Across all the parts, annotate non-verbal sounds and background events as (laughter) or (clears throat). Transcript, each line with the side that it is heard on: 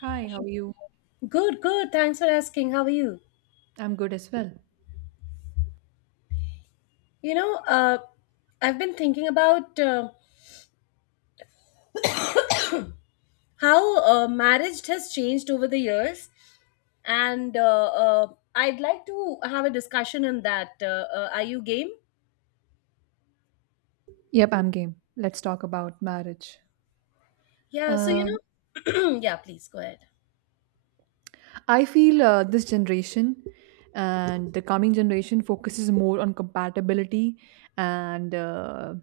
right: Hi, how are you?
left: Good, good. Thanks for asking. How are you?
right: I'm good as well.
left: You know, uh, I've been thinking about how marriage has changed over the years, and I'd like to have a discussion on that. Are you game?
right: Yep, I'm game. Let's talk about marriage. Um,
left: (clears throat) Yeah, please go ahead.
right: I feel this generation and the coming generation focuses more on compatibility and uh,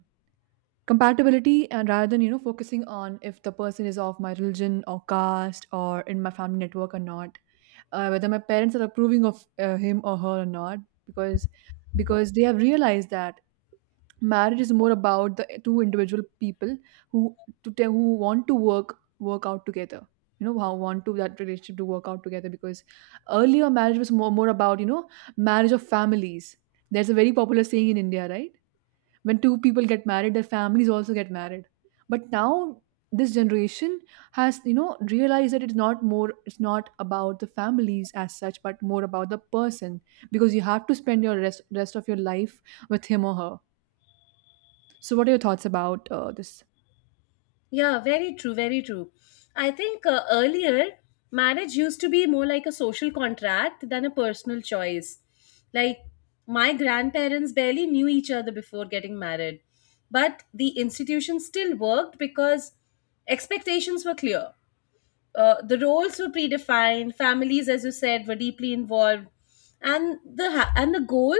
right: and rather than focusing on if the person is of my religion or caste or in my family network or not, whether my parents are approving of him or her or not, because because they have realized that marriage is more about the two individual people who to tell who want to work out together how want to that relationship to work out together because earlier marriage was more about marriage of families. There's a very popular saying in India, right? When two people get married, their families also get married. But now this generation has realized that it's not about the families as such, but more about the person, because you have to spend your rest of your life with him or her. So, what are your thoughts about this?
left: Yeah, very true, very true. I think earlier, marriage used to be more like a social contract than a personal choice. Like, my grandparents barely knew each other before getting married, but the institution still worked because expectations were clear, the roles were predefined, families, as you said, were deeply involved, and the goal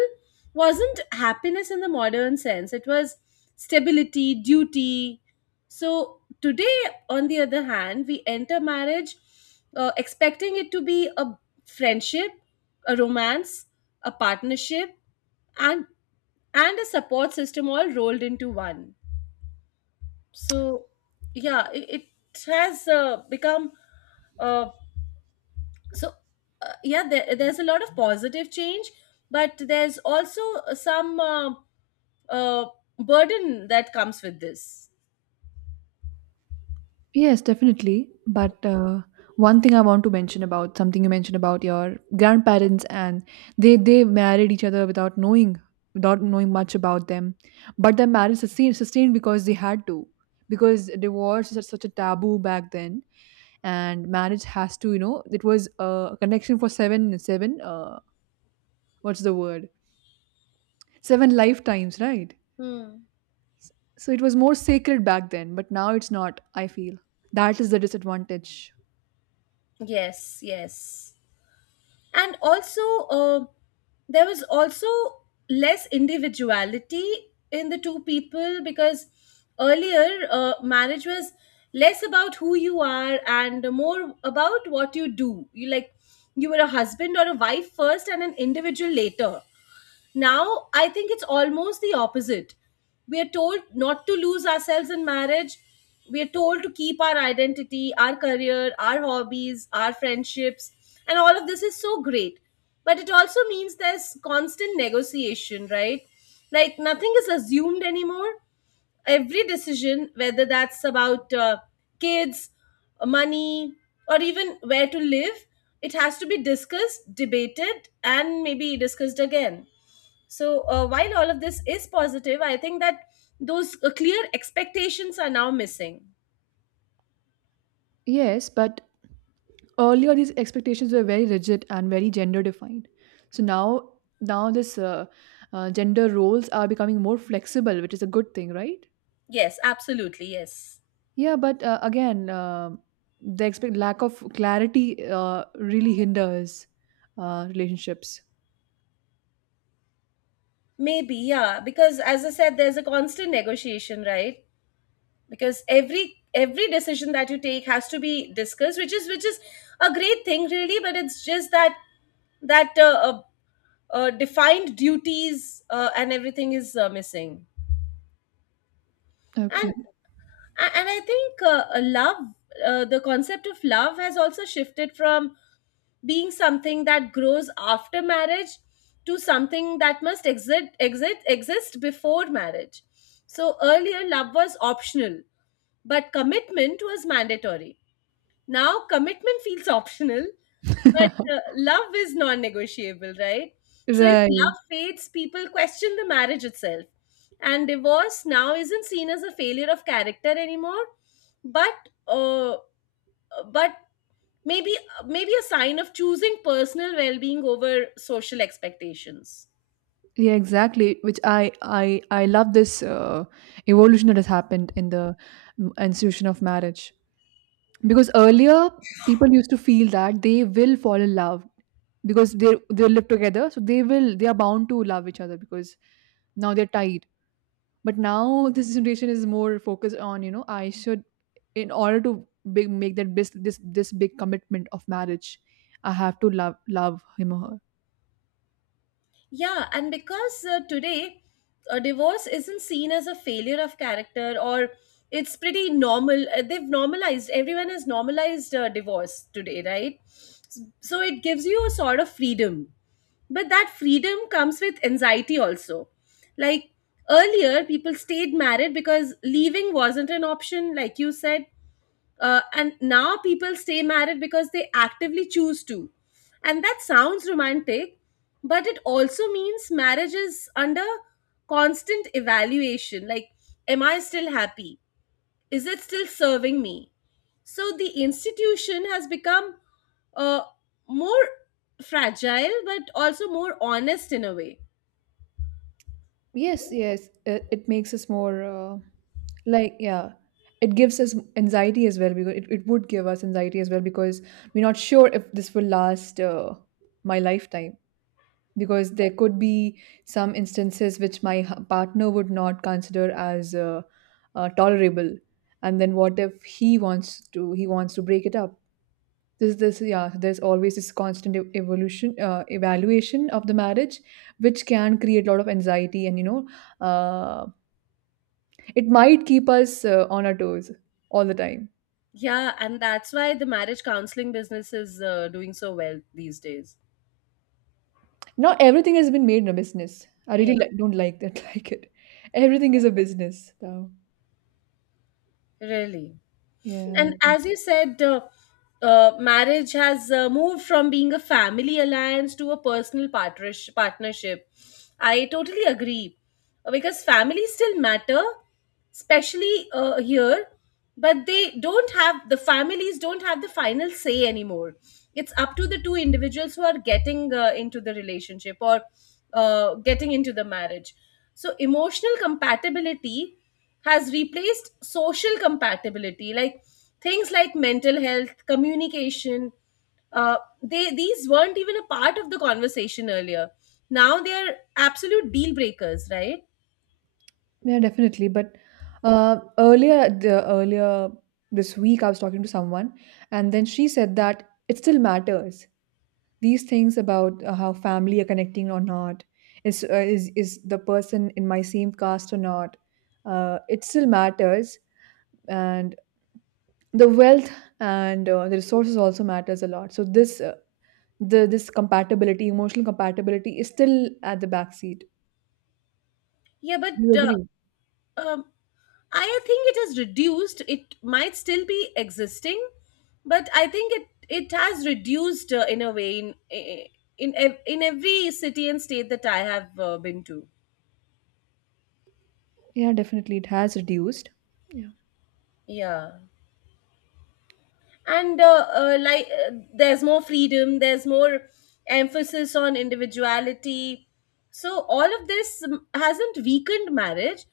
left: wasn't happiness in the modern sense, it was stability, duty. So today, on the other hand, we enter marriage expecting it to be a friendship, a romance, a partnership, and a support system all rolled into one. So, yeah, it has become uh, so yeah, there's a lot of positive change, but there's also some uh, burden that comes with this.
right: Yes, definitely. But one thing I want to mention about something you mentioned about your grandparents, and they married each other without knowing much about them, but their marriage sustained because they had to, because divorce is such a taboo back then. And marriage has to, it was a connection for seven what's the word — seven lifetimes, right?
left: Hmm.
right: So it was more sacred back then, but now it's not, I feel. That is the disadvantage.
left: Yes, yes, and also uh, there was also less individuality in the two people, because earlier marriage was less about who you are and more about what you do. You like, you were a husband or a wife first and an individual later. Now, I think it's almost the opposite. We are told not to lose ourselves in marriage. We are told to keep our identity, our career, our hobbies, our friendships, and all of this is so great. But it also means there's constant negotiation, right? Like nothing is assumed anymore. Every decision, whether that's about kids, money, or even where to live, it has to be discussed, debated, and maybe discussed again. So, while all of this is positive, I think that those clear expectations are now missing.
right: Yes, but earlier these expectations were very rigid and very gender defined. So now this gender roles are becoming more flexible, which is a good thing, right?
left: Yes, absolutely. Yes.
right: Yeah, but again, the expect lack of clarity really hinders relationships.
left: Maybe, yeah, because as I said, there's a constant negotiation, right? Because every decision that you take has to be discussed, which is a great thing really, but it's just that that uh, uh, defined duties and everything is missing.
right: Okay.
left: And I think love, the concept of love, has also shifted from being something that grows after marriage to something that must exist before marriage. So earlier love was optional, but commitment was mandatory. Now, commitment feels optional, but
right: (laughs)
left: love is non negotiable, right? So, if love
right: Right.
left: fades, people question the marriage itself. And divorce now isn't seen as a failure of character anymore, but but maybe a sign of choosing personal well-being over social expectations.
right: Yeah, exactly. Which I love this evolution that has happened in the institution of marriage, because earlier people used to feel that they will fall in love because they live together, so they are bound to love each other because now they're tied. But now this generation is more focused on you know I should in order to make that this big commitment of marriage, I have to love him or her.
left: Yeah, and because today a divorce isn't seen as a failure of character, or it's pretty normal. They've normalized, everyone has normalized divorce today, right? So it gives you a sort of freedom. But that freedom comes with anxiety also. Like earlier, people stayed married because leaving wasn't an option, like you said, and now people stay married because they actively choose to, and that sounds romantic, but it also means marriage is under constant evaluation. Like, am I still happy? Is it still serving me? So the institution has become uh, more fragile but also more honest in a way.
right: Yes, yes, it makes us more like, yeah, it gives us anxiety as well, because it would give us anxiety as well, because we're not sure if this will last my lifetime. Because there could be some instances which my partner would not consider as tolerable, and then what if he wants to break it up? This, yeah, there's always this constant evaluation of the marriage, which can create a lot of anxiety, and uh, it might keep us on our toes all the time.
left: Yeah, and that's why the marriage counseling business is doing so well these days.
right: Now everything has been made in a business. I
left: Yeah,
right: really don't like that, (laughs) like it. Everything is a business now.
left: really.
right: Yeah,
left: And as you said, marriage has moved from being a family alliance to a personal partnership. I totally agree. Because families still matter, especially here, but they don't have, the families don't have, the final say anymore. It's up to the two individuals who are getting into the relationship or getting into the marriage. So emotional compatibility has replaced social compatibility. Like, things like mental health, communication, uh, they these weren't even a part of the conversation earlier. Now they are absolute deal breakers, right?
right: yeah, definitely. But earlier, the earlier this week, I was talking to someone, and then she said that it still matters, these things about how family are connecting or not, is the person in my same caste or not, it still matters. And the wealth, and the resources, also matters a lot. So this the this compatibility, emotional compatibility, is still at the back seat.
left: Yeah, but
right: You agree?
left: um, I think it has reduced, it might still be existing, but I think it, it has reduced in a way, in in every city and state that I have been to.
right: Yeah, definitely it has reduced. Yeah.
left: Yeah, and there's more freedom, there's more emphasis on individuality, so all of this hasn't weakened marriage,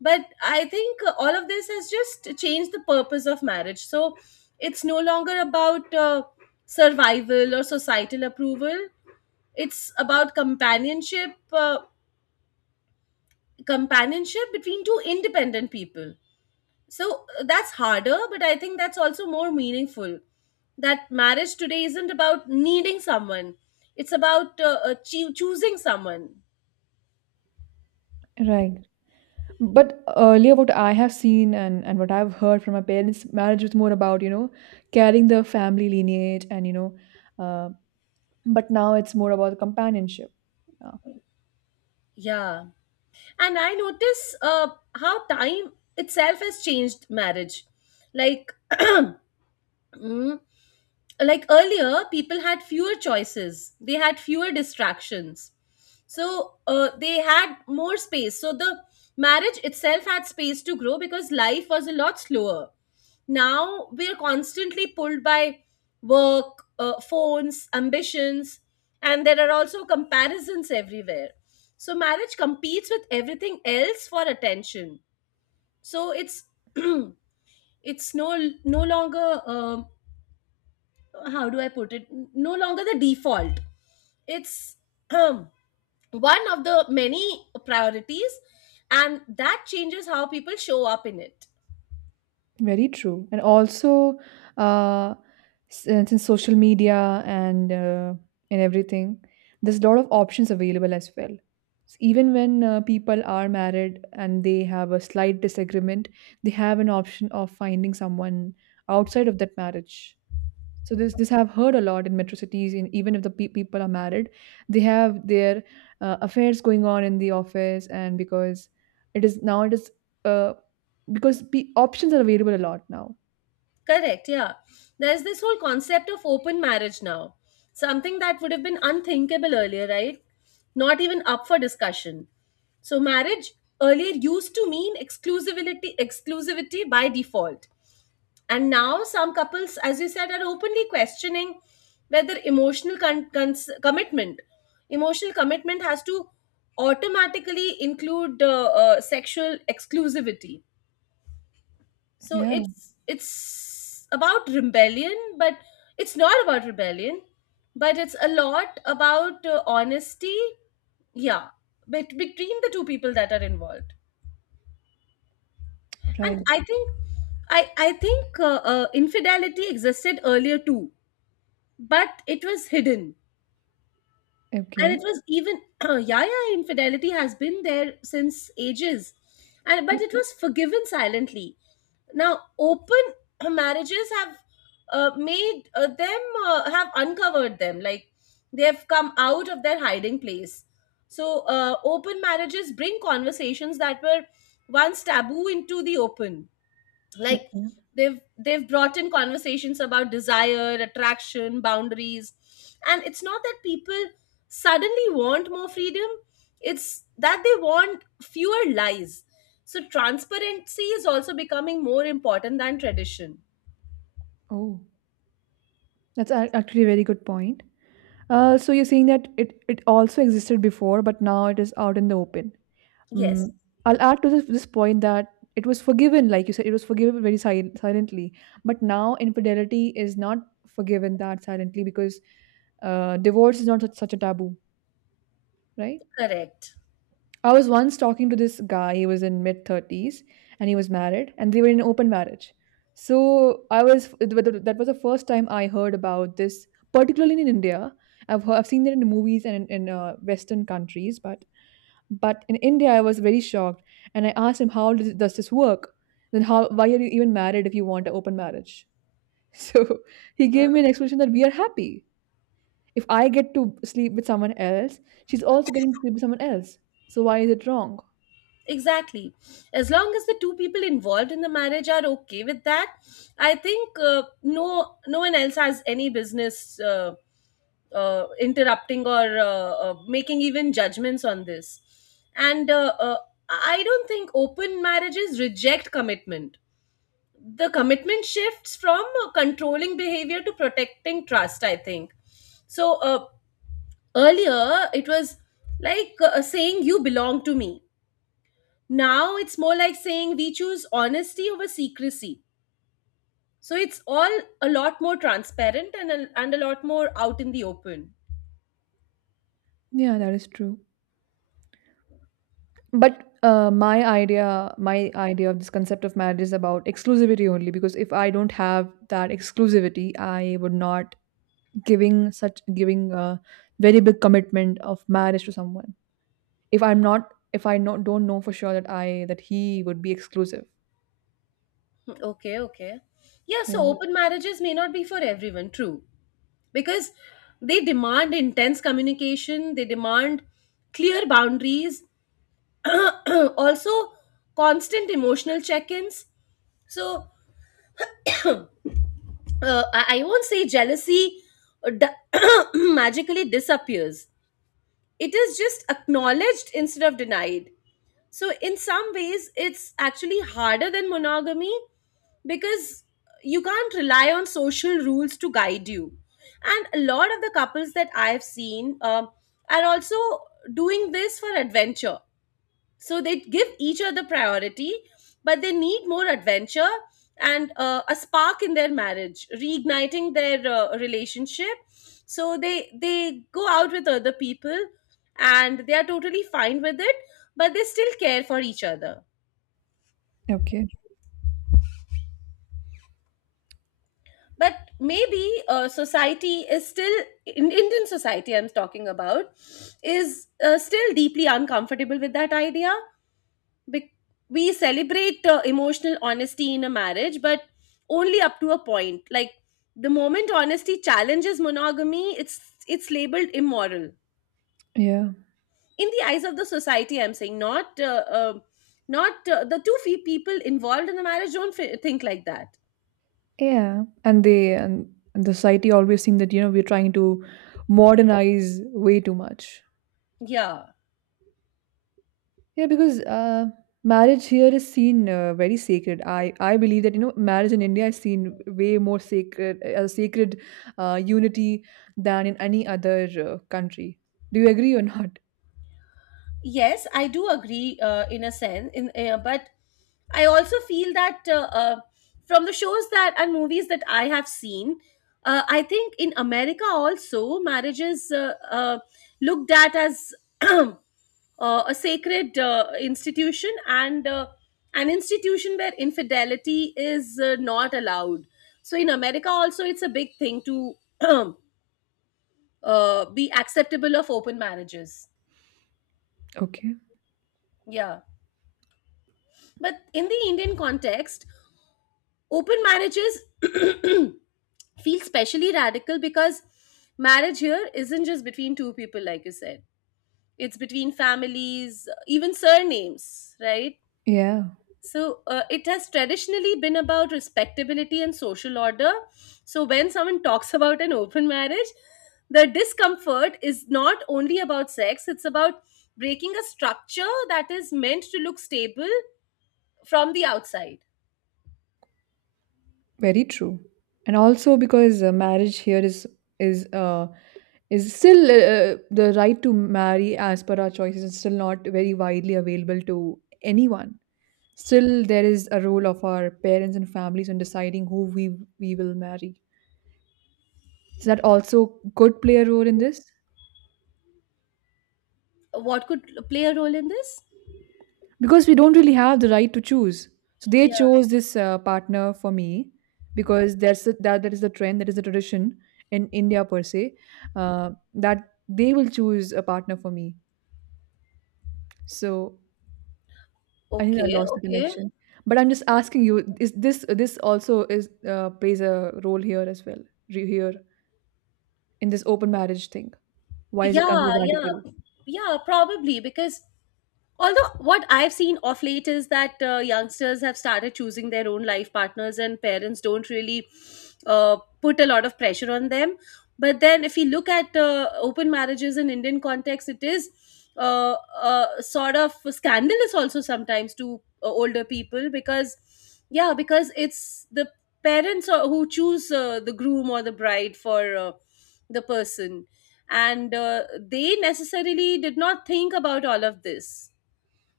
left: but I think all of this has just changed the purpose of marriage. So it's no longer about survival or societal approval, it's about companionship, companionship between two independent people. So that's harder, but I think that's also more meaningful. That marriage today isn't about needing someone, it's about choosing someone.
right: Right. But earlier, what I have seen, and what I've heard from my parents, marriage was more about, carrying the family lineage, and, but now it's more about companionship. Yeah.
left: Yeah, and I notice how time itself has changed marriage. Like (clears throat) mm, like earlier people had fewer choices, they had fewer distractions, so they had more space, so the marriage itself had space to grow because life was a lot slower. Now we're constantly pulled by work, phones, ambitions, and there are also comparisons everywhere. So marriage competes with everything else for attention. So it's (clears throat) it's no no longer how do I put it? No longer the default. It's um, one of the many priorities, and that changes how people show up in it.
right: Very true. And also, uh, since social media, and and everything, there's a lot of options available as well. So even when people are married and they have a slight disagreement, they have an option of finding someone outside of that marriage. So this I've heard a lot in metro cities. Even if the people are married, they have their affairs going on in the office, and because it is now it is uh, because pe options are available a lot now.
left: Correct, yeah. There's this whole concept of open marriage now, something that would have been unthinkable earlier, right? Not even up for discussion. So marriage earlier used to mean exclusivity by default. And now, some couples, as you said, are openly questioning whether emotional commitment, has to automatically include sexual exclusivity. So
right: Yeah.
left: it's about rebellion, but it's not about rebellion, but it's a lot about honesty. Yeah, between the two people that are involved, and
right: Right.
left: I think I think infidelity existed earlier too, but it was hidden, and it
right: Okay.
left: was even (clears throat) yaya infidelity has been there since ages, and but it was forgiven silently. Now open (clears throat) marriages have made them have uncovered them, like they have come out of their hiding place. So open marriages bring conversations that were once taboo into the open. Like,
right: Okay.
left: they've brought in conversations about desire, attraction, boundaries, and it's not that people suddenly want more freedom, it's that they want fewer lies. So transparency is also becoming more important than tradition.
right: Oh, that's actually a very good point. So you're saying that it also existed before, but now it is out in the open.
left: Yes.
right: Mm, I'll add to this point that it was forgiven, like you said, it was forgiven very silently. But now infidelity is not forgiven that silently, because divorce is not such a taboo, right?
left: Correct.
right: I was once talking to this guy, he was in mid 30s, and he was married, and they were in open marriage. So I was, that was the first time I heard about this, particularly in India. I've seen it in movies and in Western countries, but in India, I was very shocked, and I asked him, "How does this work? Then how? Why are you even married if you want an open marriage?" (laughs) So he gave me an explanation that we are happy. If I get to sleep with someone else, she's also getting to sleep with someone else. So why is it wrong?
left: Exactly. As long as the two people involved in the marriage are okay with that, I think no, no one else has any business interrupting or making even judgments on this. And I don't think open marriages reject commitment. The commitment shifts from controlling behavior to protecting trust, I think. So earlier, it was like saying, "You belong to me." Now it's more like saying, "We choose honesty over secrecy." So it's all a lot more transparent, and a lot more out in the open.
right: Yeah, that is true. But my idea of this concept of marriage is about exclusivity only. Because if I don't have that exclusivity, I would not giving, such giving a very big commitment of marriage to someone, if I not, don't know for sure that I that he would be exclusive.
left: Okay, okay. Yeah, so
right: Yeah.
left: open marriages may not be for everyone, true. Because they demand intense communication, they demand clear boundaries, (clears throat) also constant emotional check ins. So I won't say jealousy uh, d- (clears throat) magically disappears, it is just acknowledged instead of denied. So in some ways it's actually harder than monogamy, because you can't rely on social rules to guide you. And a lot of the couples that I've seen are also doing this for adventure. So they give each other priority, but they need more adventure and a spark in their marriage, reigniting their relationship. So they go out with other people and they are totally fine with it, but they still care for each other.
right: Okay.
left: But maybe society is still, in Indian society I'm talking about, is still deeply uncomfortable with that idea. Bec- we celebrate emotional honesty in a marriage, but only up to a point. Like, the moment honesty challenges monogamy, it's labeled immoral
right: Yeah,
left: in the eyes of the society. I'm saying, not the two fee people involved in the marriage don't think like that.
right: yeah. And the society always seem that we're trying to modernize way too much.
left: Yeah.
right: Yeah, because marriage here is seen very sacred. I believe that marriage in India is seen way more sacred, a sacred unity than in any other country. Do you agree or (laughs) not?
left: Yes, I do agree, in a sense, in but I also feel that from the shows that and movies that I have seen, I think in America also marriages looked at as (clears throat) uh, a sacred institution, and an institution where infidelity is not allowed. So in America also it's a big thing to (clears throat) be acceptable of open marriages.
right: Okay.
left: Yeah. But in the Indian context, open marriages (clears throat) feel specially radical because marriage here isn't just between two people, like you said, it's between families, even surnames, right?
right: Yeah.
left: So it has traditionally been about respectability and social order. So when someone (laughs) talks about an open marriage, the discomfort is not only about sex, it's about breaking a structure that is meant to look stable from the outside.
right: Very true. And also, because marriage here is uh, is still the right to marry as per our choices is still not very widely available to anyone. Still, there is a role of our parents and families in deciding who we will marry. Does that also could play a role in this?
left: What could play a role in this?
right: Because we don't really have the right to choose. So they
left: Yeah.
right: chose this partner for me, because that is the trend, that is the tradition in India per se, that they will choose a partner for me. So I think I
left: Okay,
right: lost the
left: okay.
right: connection. But I'm just asking you: is this also is plays a role here as well, here in this open marriage thing? Why is it considered
left: Yeah, yeah,
right: radical?
left: yeah, probably because although what I've seen of late is that youngsters have started choosing their own life partners, and parents don't really put a lot of pressure on them. But then, if you look at open marriages in Indian context, it is uh, sort of scandalous also sometimes to older people because, yeah, because it's the parents who choose the groom or the bride for the person, and they necessarily did not think about all of this.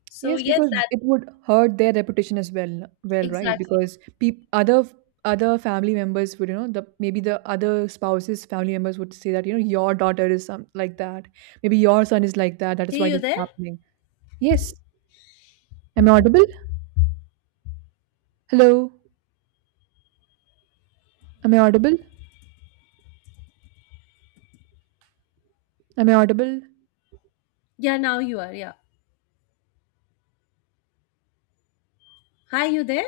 left: So
right: Yes,
left: yes,
right: because
left: that
right: it would hurt their reputation as well, right?
left: exactly.
right: Because peop other family members would, you know, the maybe the other spouse's family members would say that, you know, your daughter is some like that. Maybe your son is like that. That is
left: Hey,
right: why
left: you
right: this is
left: there?
right: happening. Yes. Am I audible? Hello. Am I audible? Am I audible?
left: Yeah, now you are. Yeah. Hi, you there?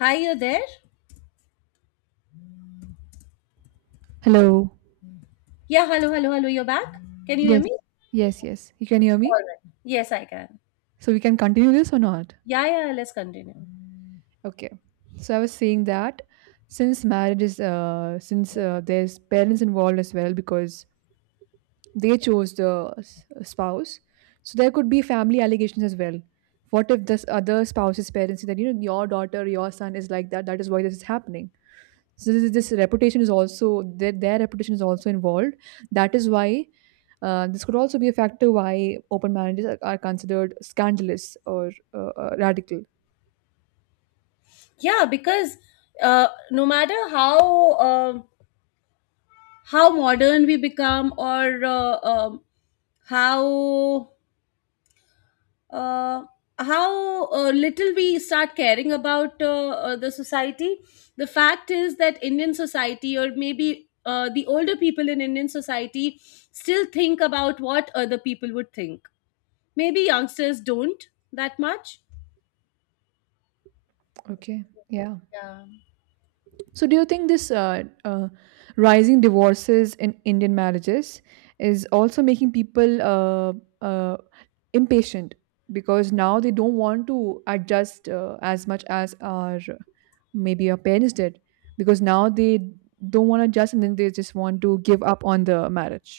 left: Hi, you there?
right: Hello.
left: Yeah, hello, hello, hello. You're back. Can you hear
right: Yes.
left: me?
right: Yes, yes. You can hear
left: All
right: me?
left: right. Yes, I can.
right: So we can continue this or not?
left: Yeah, yeah. Let's continue.
right: Okay. So I was saying that since marriage is, since there's parents involved as well, because they chose the spouse, so there could be family allegations as well. What if this other spouse's parents say that, your daughter, your son is like that? That is why this is happening. So this reputation is also their reputation is also involved. That is why this could also be a factor why open marriages are considered scandalous or radical.
left: Yeah, because no matter how how modern we become or how uh, little we start caring about the society. The fact is that Indian society, or maybe the older people in Indian society, still think about what other people would think. Maybe youngsters don't that much.
right: Okay. Yeah. So do you think this rising divorces in Indian marriages is also making people uh, impatient, because now they don't want to adjust as much as our maybe our parents did, because now they don't want to adjust and then they just want to give up on the marriage,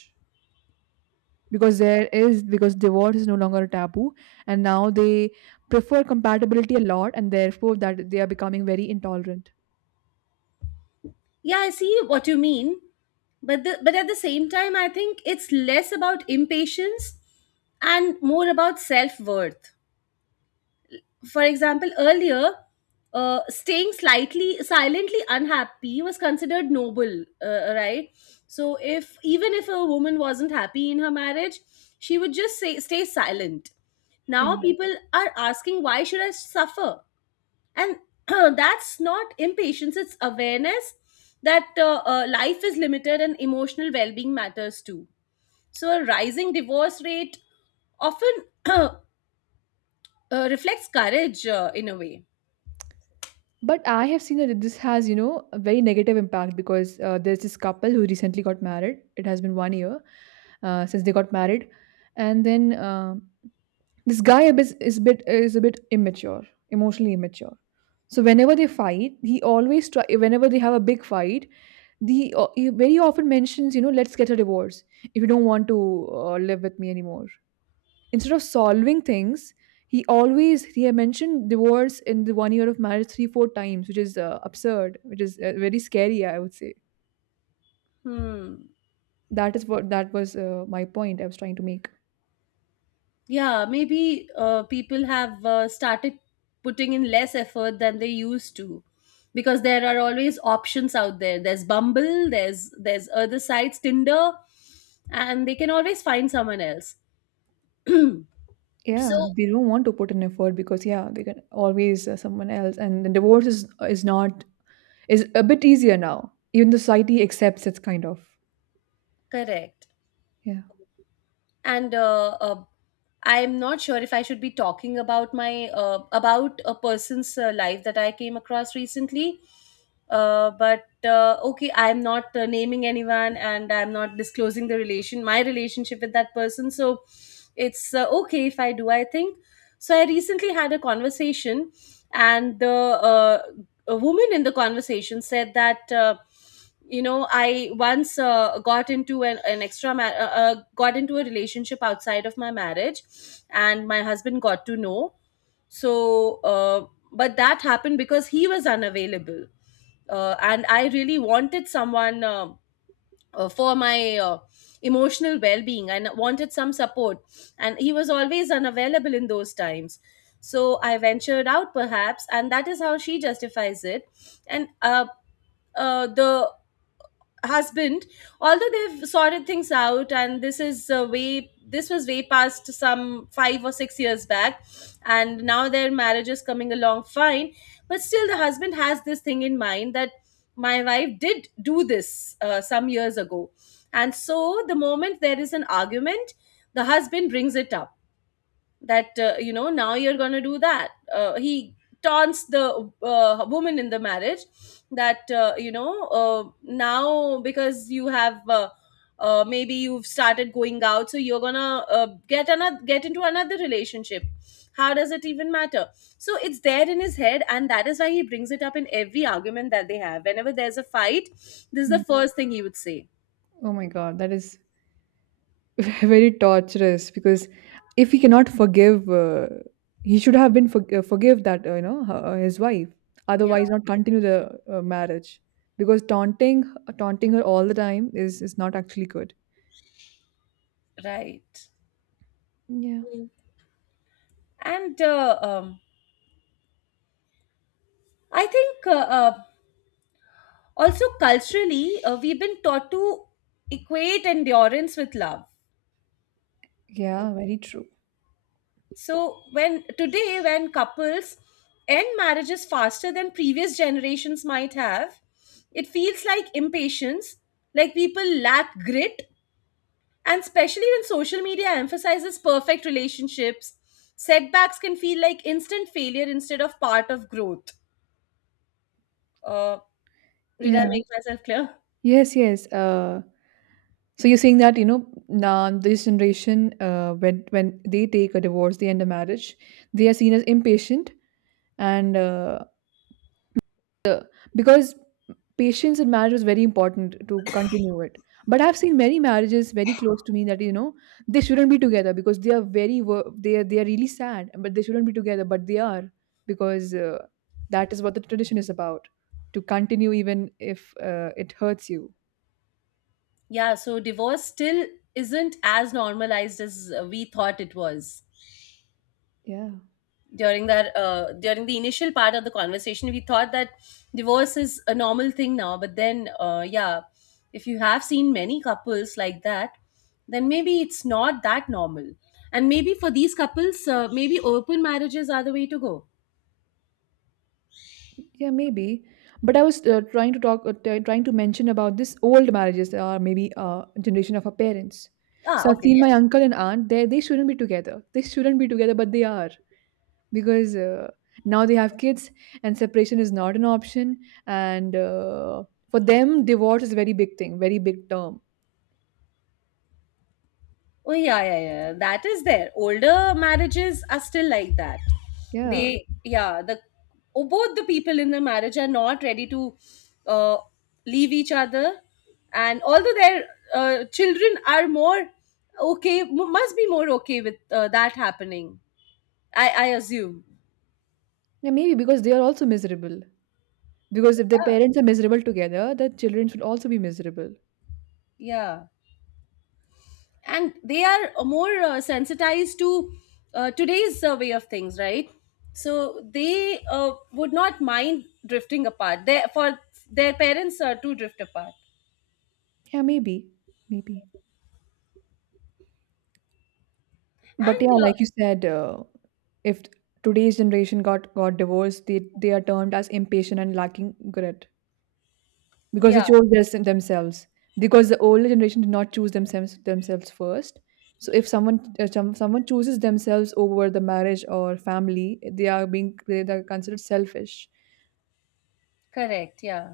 right: because there is because divorce is no longer a taboo, and now they prefer compatibility a lot, and therefore that they are becoming very intolerant?
left: Yeah, I see what you mean, but at the same time, I think it's less about impatience and more about self worth. For example, earlier, staying slightly silently unhappy was considered noble, right? So, if even if a woman wasn't happy in her marriage, she would just say stay silent. Now
right: Yeah.
left: people are asking, why should I suffer? And (clears throat) that's not impatience; it's awareness that life is limited and emotional well-being matters too. So, a rising divorce rate often (clears throat) uh, reflects courage in a way.
right: But I have seen that this has, a very negative impact, because there's this couple who recently got married. It has been one year since they got married, and then this guy a bit- is a bit is a bit immature, emotionally immature. So whenever they fight, he always try. Whenever they have a big fight, the he very often mentions, let's get a divorce if you don't want to live with me anymore, instead of solving things. He always he had mentioned divorce in the one year of marriage three four times, which is absurd, which is very scary, I would say.
left: Hmm.
right: That is what That was my point I was trying to make.
left: Yeah, maybe people have started putting in less effort than they used to because there are always options out there. There's Bumble, there's other sites, Tinder, and they can always find someone else. (clears throat) So.
right: Yeah, they don't want to put in effort, because yeah, they can always someone else, and the divorce is not is a bit easier now. Even the society accepts, it's kind of —
left: Correct.
right: yeah.
left: And I'm not sure if I should be talking about my about a person's life that I came across recently. But okay, I'm not naming anyone and I'm not disclosing the relation my relationship with that person, so it's okay if I do, I think. So I recently had a conversation and the uh, a woman in the conversation said that you know, I once got into an extra ma- got into a relationship outside of my marriage and my husband got to know. So but that happened because he was unavailable, and I really wanted someone for my emotional well-being and wanted some support, and he was always unavailable in those times, so I ventured out perhaps, and that is how she justifies it. And the husband, although they've sorted things out, and this was way past some 5 or 6 years back and now their marriage is coming along fine, but still the husband has this thing in mind that my wife did do this some years ago. And so the moment there is an argument, the husband brings it up that you know, now you're going to do that. He taunts the woman in the marriage that you know, now because you have maybe you've started going out, so you're going to get into another relationship. How does it even matter? So it's there in his head, and that is why he brings it up in every argument that they have. Whenever there's a fight, this is the
right: Hmm.
left: first thing he would say.
right: Oh my god, that is (laughs) very torturous, because if he cannot forgive, he should have been forgive that, his wife,
left: Yeah.
right: otherwise not continue the marriage, because taunting her all the time is not actually good.
left: Right.
right: Yeah.
left: And I think uh, also culturally we've been taught to equate endurance with love.
right: Yeah, very true.
left: So when today when couples end marriages faster than previous generations might have, it feels like impatience, like people lack grit. And especially when social media emphasizes perfect relationships, setbacks can feel like instant failure instead of part of growth. uh, did I
right: Yeah.
left: make myself clear?
right: Yes, yes. So you're saying that, you know, now this generation, when they take a divorce, they end a marriage, they are seen as impatient, and because Patience in marriage was very important to continue it. But I've seen many marriages very close to me that, they shouldn't be together, because they are very they are really sad. But they shouldn't be together, but they are, because that is what the tradition is about, to continue even if it hurts you.
left: Yeah, so divorce still isn't as normalized as we thought it was.
right: Yeah.
left: During that, during the initial part of the conversation, we thought that divorce is a normal thing now. But then, yeah, if you have seen many couples like that, then maybe it's not that normal. And maybe for these couples, maybe open marriages are the way to go.
right: Yeah, maybe. But I was trying to talk, trying to mention about this old marriages, or maybe generation of our parents.
left: Ah,
right: So I've
left: okay.
right: seen my uncle and aunt. They shouldn't be together. They shouldn't be together, but they are, because now they have kids and separation is not an option. And for them, divorce is a very big thing, very big term.
left: Oh yeah, yeah, yeah. That is there. Older marriages are still like that.
right: Yeah.
left: They, yeah, the oh, both the people in the marriage are not ready to uh, leave each other, and although their children are more okay, must be more okay with that happening. I assume.
right: Yeah, maybe, because they are also miserable. Because if their
left: Yeah,
right: parents are miserable together, the children should also be miserable.
left: yeah. And they are more sensitized to today's way of things, right? So they would not mind drifting apart, for their parents to drift apart.
right: Yeah, maybe. Maybe. But
left: And
right: yeah, like you said, if today's generation got divorced, they are termed as impatient and lacking grit, because they
left: yeah.
right: chose this in themselves, because the older generation did not choose themselves first. So if someone, someone chooses themselves over the marriage or family, they are considered selfish.
left: Correct, yeah.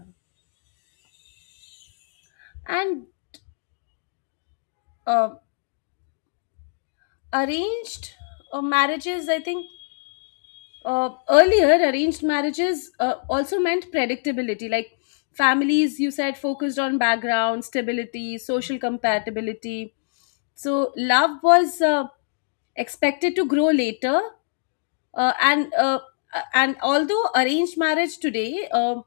left: And uh, arranged marriages, I think earlier arranged marriages also meant predictability, like families, you said, focused on background stability, social compatibility. So love was expected to grow later, and and although arranged marriage today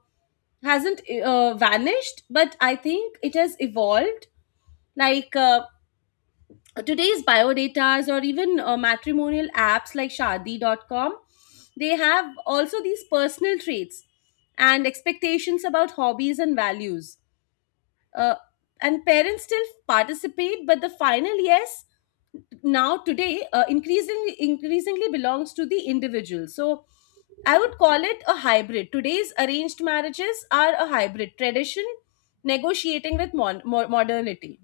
left: hasn't vanished, but I think it has evolved, like today's biodatas or even matrimonial apps like shadi.com, they have also these personal traits and expectations about hobbies and values. uh, and parents still participate, but the final yes now today increasingly belongs to the individual. So I would call it a hybrid. Today's arranged marriages are a hybrid tradition, negotiating with modernity.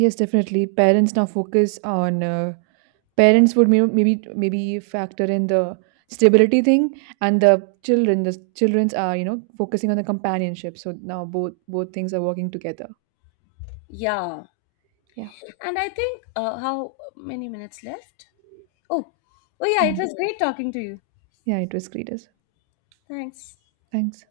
right: Yes, definitely parents now focus on parents would maybe factor in the stability thing, and the children's are focusing on the companionship. So now both things are working together.
left: Yeah.
right: Yeah.
left: And I think, how many minutes left? Oh. Oh yeah,
right: Yeah,
left: it was great talking to you.
right: yeah, it was great as well.
left: Thanks.
right: Thanks.